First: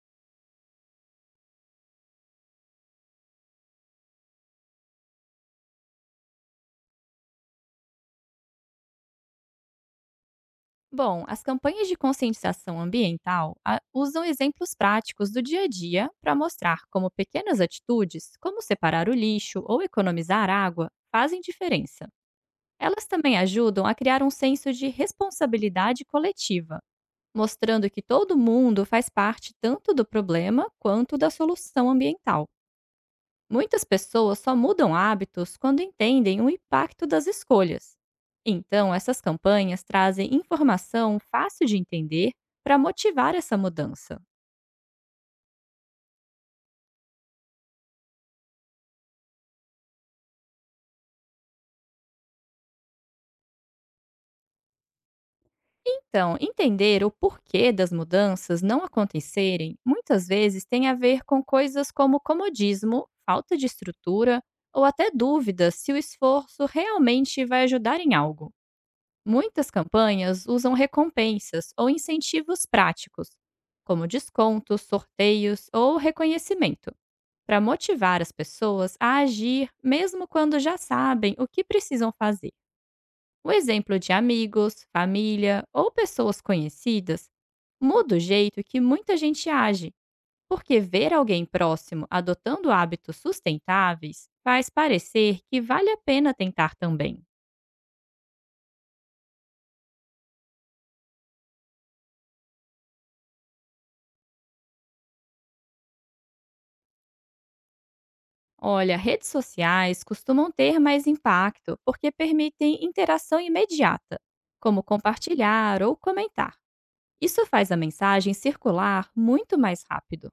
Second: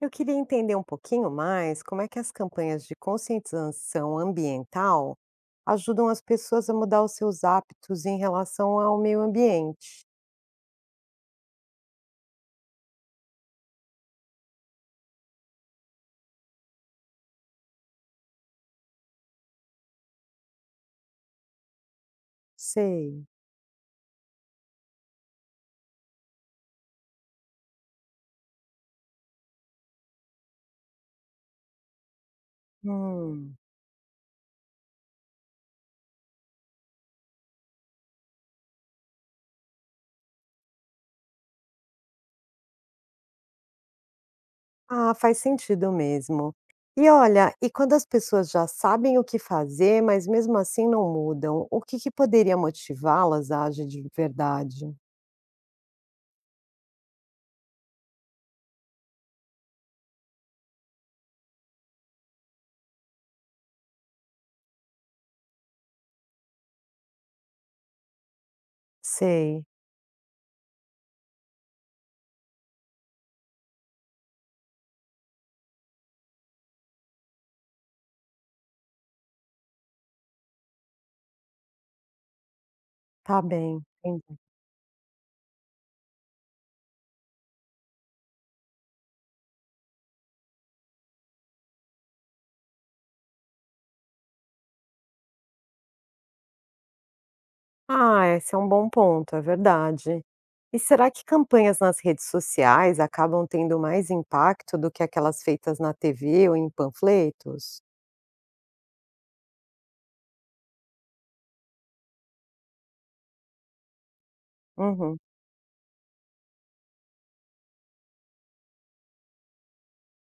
Eu queria entender um pouquinho mais como é que as campanhas de conscientização ambiental ajudam as pessoas a mudar os seus hábitos em relação ao meio ambiente. Bom, as campanhas de conscientização ambiental usam exemplos práticos do dia a dia para mostrar como pequenas atitudes, como separar o lixo ou economizar água, fazem diferença. Elas Sei. também ajudam a criar um senso de responsabilidade coletiva, mostrando que todo mundo faz parte tanto do problema quanto da solução ambiental. Hum. Muitas pessoas só mudam hábitos quando entendem o impacto das escolhas. Então, essas campanhas trazem informação fácil de entender para motivar essa mudança. Ah, faz sentido mesmo. E olha, e quando as pessoas já sabem o que fazer, mas mesmo assim não mudam, o que que poderia motivá-las a agir de verdade? Então, entender o porquê das mudanças não acontecerem muitas vezes tem a ver com coisas como comodismo, falta de estrutura ou até dúvidas se o esforço realmente vai ajudar em algo. Sei. Muitas campanhas usam recompensas ou incentivos práticos, como descontos, sorteios ou reconhecimento, para motivar as pessoas a agir mesmo quando já sabem o que precisam fazer. Tá O bem. exemplo de amigos, família ou pessoas conhecidas muda o jeito que muita gente age, porque ver alguém próximo adotando hábitos sustentáveis faz parecer que vale a pena tentar também. Ah, esse é um bom ponto, é verdade. E será que campanhas nas redes sociais acabam tendo mais impacto do que aquelas feitas na TV ou em panfletos? Olha, redes sociais costumam ter mais impacto porque permitem interação imediata, como Uhum, compartilhar ou comentar. Isso faz a mensagem circular muito mais rápido.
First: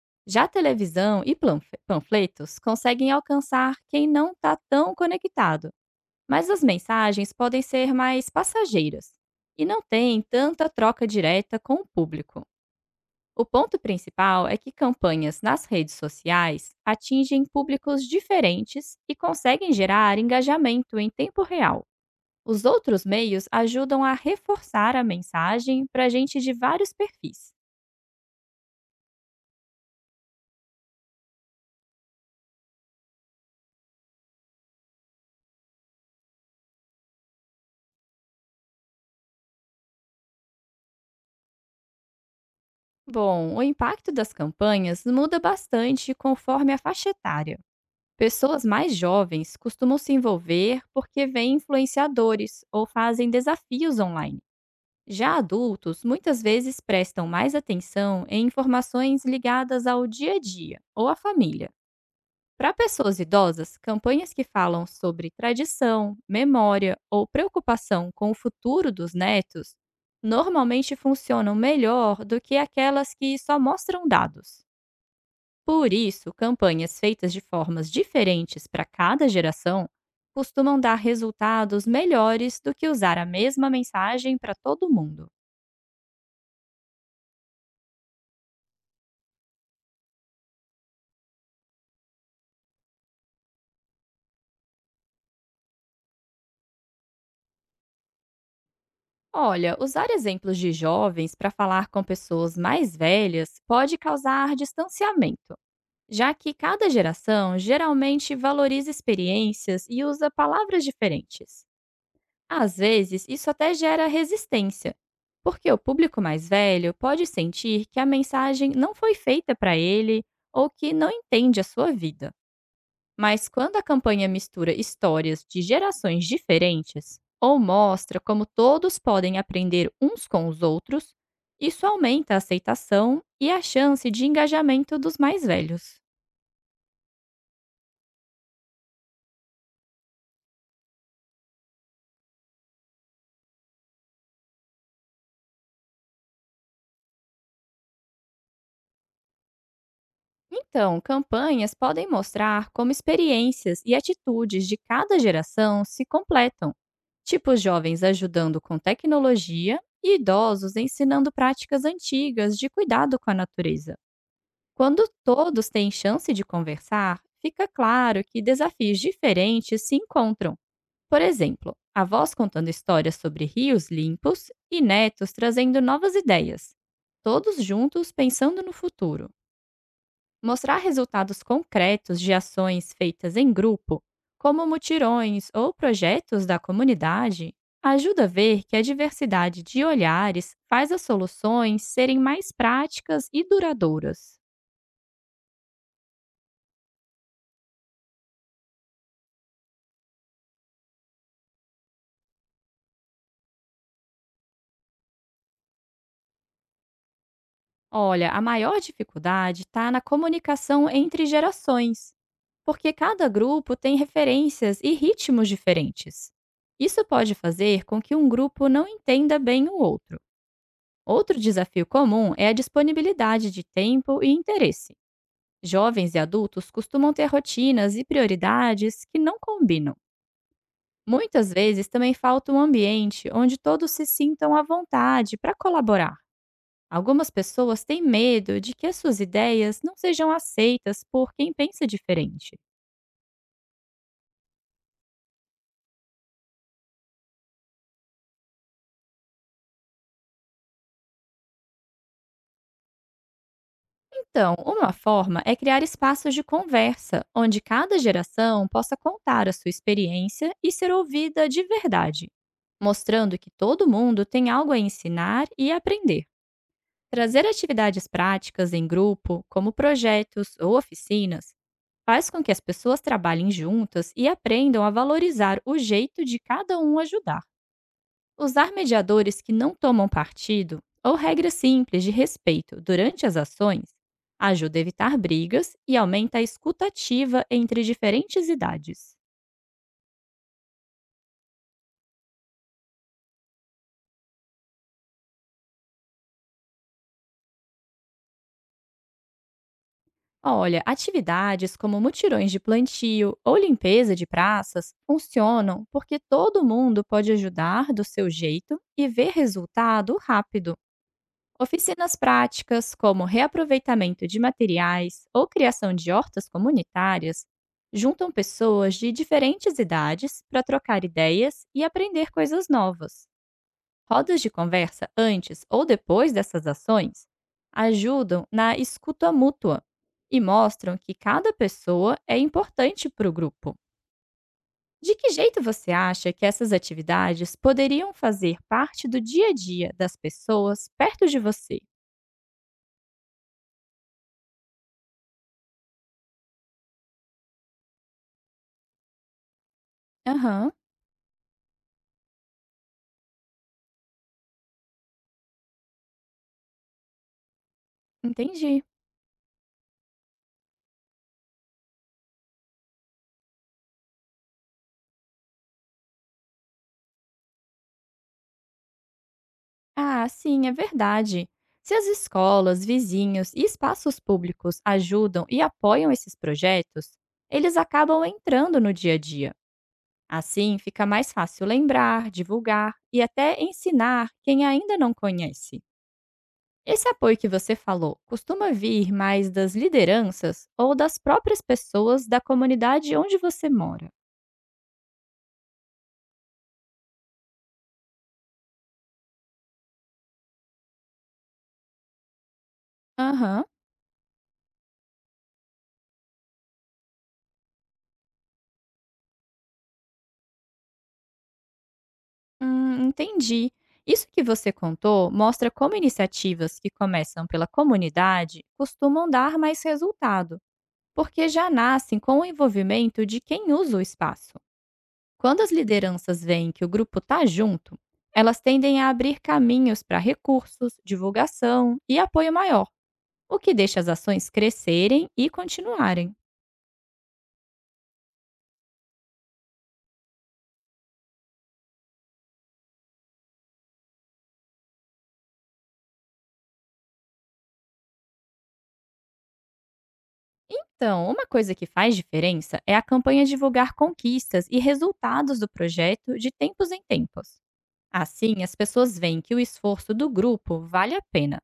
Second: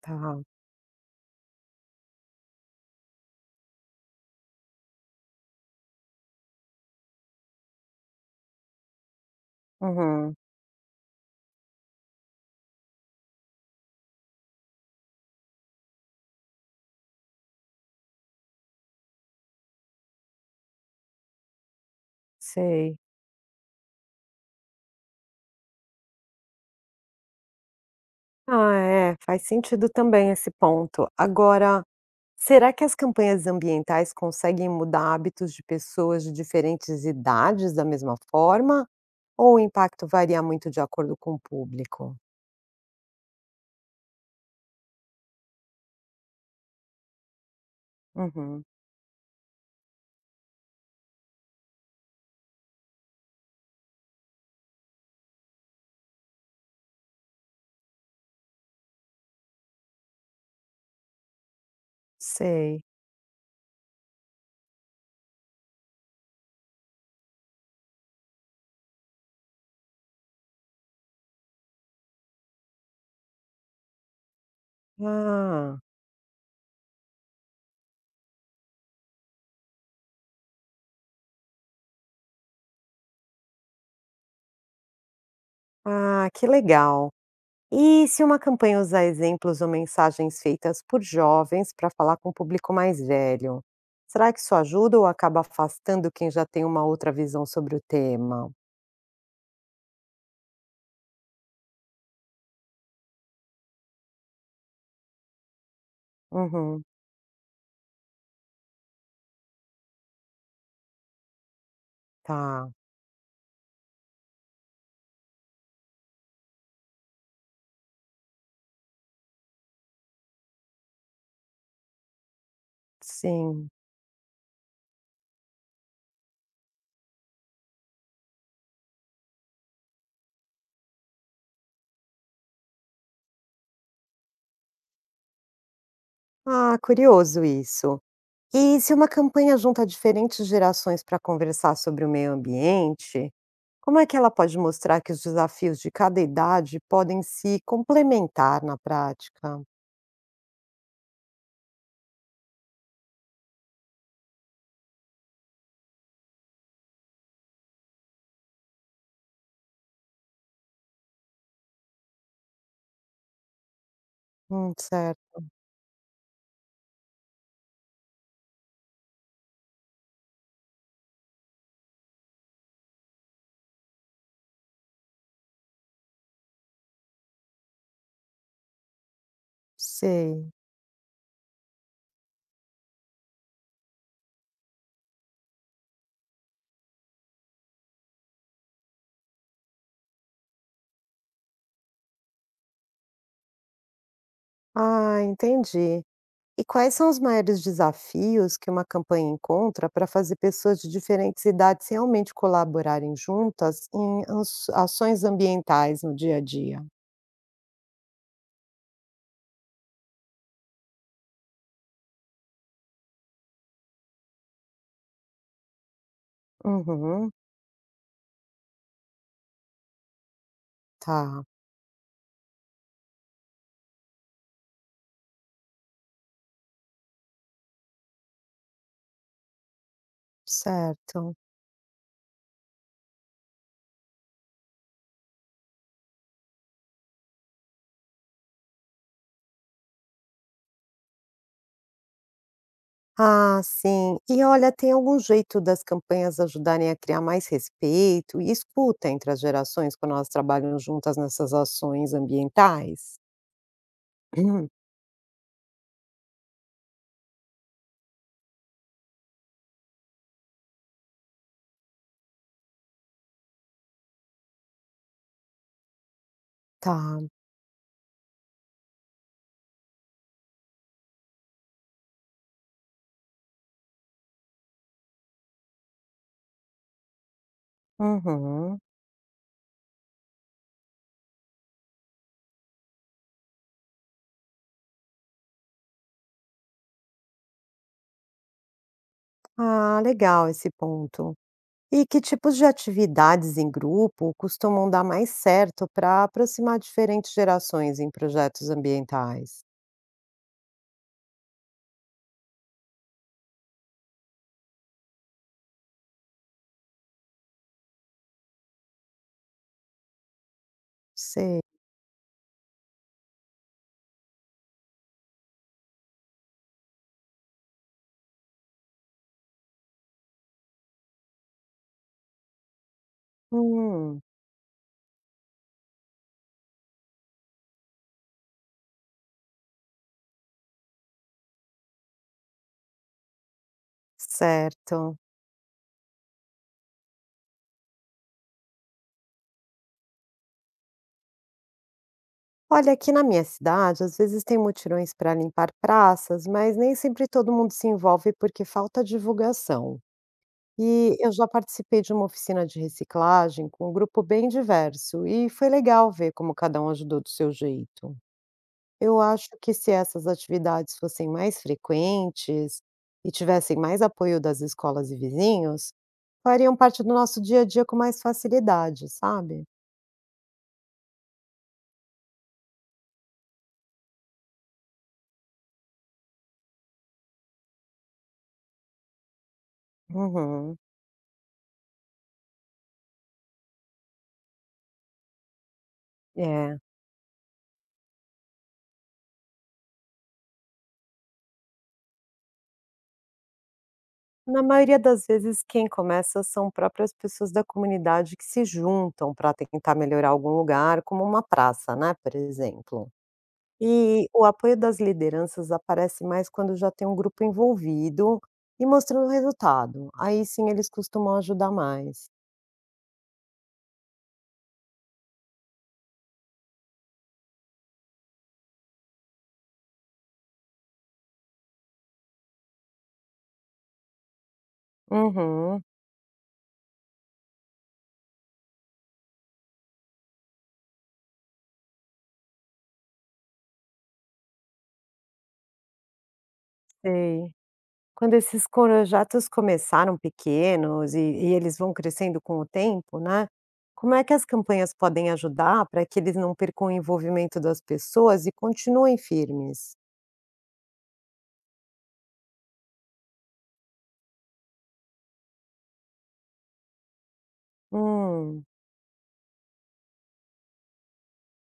tá. Já televisão e panfletos conseguem alcançar quem não está tão conectado, mas as mensagens podem ser mais passageiras e não têm Uhum, tanta troca direta com o público. O ponto principal é que campanhas nas redes sociais atingem públicos diferentes e conseguem gerar engajamento em tempo real. Os sei. outros meios ajudam a reforçar a mensagem para gente de vários perfis. Ah, é, faz sentido também esse ponto. Agora, será que as campanhas ambientais conseguem mudar hábitos de pessoas de diferentes idades da mesma forma? Ou o impacto varia muito de acordo com o público? Bom, o impacto das campanhas muda bastante conforme a faixa etária. Uhum, Pessoas mais jovens costumam se envolver porque veem influenciadores ou fazem desafios online. Já adultos muitas vezes prestam mais atenção em informações ligadas ao dia a dia ou à família. Para sei. pessoas idosas, campanhas que falam sobre tradição, memória ou preocupação com o futuro dos netos normalmente funcionam melhor do que aquelas que só mostram dados. Ah. Por isso, campanhas feitas de formas diferentes para cada geração costumam dar resultados melhores do que usar a mesma mensagem para todo mundo. Ah, que legal. E se uma campanha usar exemplos ou mensagens feitas por jovens para falar com o público mais velho? Será que isso ajuda ou acaba afastando quem já tem uma outra visão sobre o tema? Olha, usar exemplos de jovens para falar com pessoas mais velhas pode causar distanciamento, já que Uhum, cada geração geralmente valoriza experiências e usa palavras diferentes. tá, Às vezes, isso até gera resistência, porque o público mais velho pode sentir que a mensagem não foi feita para ele ou que não entende a sua vida. Mas sim. quando a campanha mistura histórias de gerações diferentes ou mostra como todos podem aprender uns com os outros, isso aumenta a aceitação e a chance de engajamento dos mais velhos. Ah, curioso isso. E se uma campanha junta diferentes gerações para conversar sobre o meio ambiente, como é que ela pode mostrar que os desafios de cada idade podem se complementar na prática? Então, campanhas podem mostrar como experiências e atitudes de cada geração se completam, tipo jovens ajudando com tecnologia e idosos ensinando práticas antigas de cuidado com a natureza. Quando Certo, todos têm chance de conversar, fica claro que desafios diferentes se encontram. Por exemplo, avós contando histórias sobre rios limpos e netos trazendo novas ideias, todos juntos pensando no futuro. sei. Mostrar resultados concretos de ações feitas em grupo, como mutirões ou projetos da comunidade, ajuda a ver que a diversidade de olhares faz as soluções serem mais práticas e duradouras. Ah, entendi. E quais são os maiores desafios que uma campanha encontra para fazer pessoas de diferentes idades realmente colaborarem juntas em ações ambientais no dia a dia? Olha, a maior dificuldade está na comunicação entre gerações, porque cada grupo tem referências e ritmos diferentes. Isso Uhum, pode fazer com que um grupo não entenda bem o outro. Outro tá, desafio comum é a disponibilidade de tempo e interesse. Jovens e adultos costumam ter rotinas e prioridades que não combinam. certo. Muitas vezes também falta um ambiente onde todos se sintam à vontade para colaborar. Algumas pessoas têm medo de que as suas ideias não sejam aceitas por quem pensa diferente. Ah, sim. E olha, tem algum jeito das campanhas ajudarem a criar mais respeito e escuta entre as gerações quando elas trabalham juntas nessas ações ambientais? Então, uma forma é criar espaços de conversa, onde cada geração possa contar a sua experiência e ser ouvida de verdade, mostrando que todo mundo tem algo a ensinar e aprender. Tá. Trazer atividades práticas em grupo, como projetos ou oficinas, faz com que as pessoas trabalhem juntas e aprendam a valorizar o jeito de cada um ajudar. Usar Uhum. mediadores que não tomam partido ou regras simples de respeito durante as ações ajuda a evitar brigas e aumenta a escutativa entre diferentes idades. Ah, legal esse ponto. E que tipos de atividades em grupo costumam dar mais certo para aproximar diferentes gerações em projetos ambientais? Olha, atividades como mutirões de plantio ou limpeza de praças funcionam porque todo mundo pode ajudar do seu jeito e ver resultado rápido. Sei. Oficinas práticas, como reaproveitamento de materiais ou criação de hortas comunitárias, juntam pessoas de diferentes idades para trocar ideias e aprender coisas novas. Hum, Rodas de conversa antes ou depois dessas ações ajudam na escuta mútua e mostram que cada pessoa é importante para o grupo. De certo. que jeito você acha que essas atividades poderiam fazer parte do dia a dia das pessoas perto de você? Olha, aqui na minha cidade, às vezes tem mutirões para limpar praças, mas nem sempre todo mundo se envolve porque falta divulgação. Aham. E eu já participei de uma oficina de reciclagem com um grupo bem diverso, e foi legal ver como cada um ajudou do seu jeito. Entendi. Eu acho que se essas atividades fossem mais frequentes e tivessem mais apoio das escolas e vizinhos, fariam parte do nosso dia a dia com mais facilidade, sabe? Ah, sim, é verdade. Se as escolas, vizinhos e espaços públicos ajudam e apoiam esses projetos, eles acabam entrando no dia a dia. Uhum. Assim, fica mais fácil lembrar, divulgar e até ensinar quem ainda não conhece. É. Esse apoio que você falou costuma vir mais das lideranças ou das próprias pessoas da comunidade onde você mora? Na maioria das vezes, quem começa são próprias pessoas da comunidade que se juntam para tentar melhorar algum lugar, como uma praça, né, por exemplo. Aham. E o apoio das lideranças aparece mais quando já tem um grupo envolvido e mostrando resultado. Aí sim eles costumam ajudar mais. Entendi. Isso que você contou mostra como iniciativas que começam pela comunidade costumam dar mais resultado, porque já nascem com o envolvimento de quem usa o espaço. Quando as Uhum, lideranças veem que o grupo está junto, elas tendem a abrir caminhos para recursos, divulgação e apoio maior, o que deixa as ações crescerem e continuarem. sei. Quando esses projetos começaram pequenos e eles vão crescendo com o tempo, né, como é que as campanhas podem ajudar para que eles não percam o envolvimento das pessoas e continuem firmes? Então, uma coisa que faz diferença é a campanha divulgar conquistas e resultados do projeto de tempos em tempos. Assim, Hum, as pessoas veem que o esforço do grupo vale a pena.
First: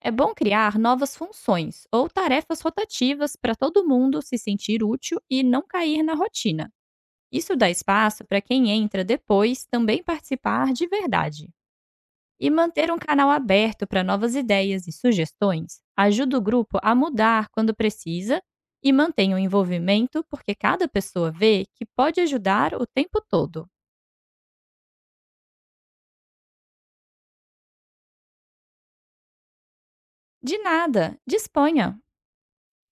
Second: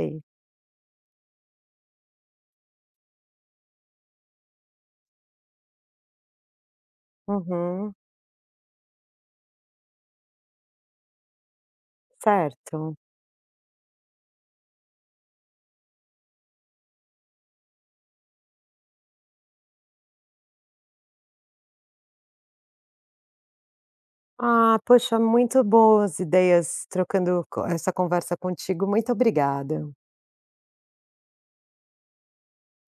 É bom criar novas funções ou tarefas rotativas para todo mundo se sentir útil e não cair na rotina. Isso dá Uhum, espaço para quem entra depois também participar de verdade. E manter certo. um canal aberto para novas ideias e sugestões ajuda o grupo a mudar quando precisa e mantém o envolvimento porque cada pessoa vê que pode ajudar o tempo todo. Ah, poxa, muito boas ideias trocando co essa conversa contigo, muito obrigada. De nada, disponha!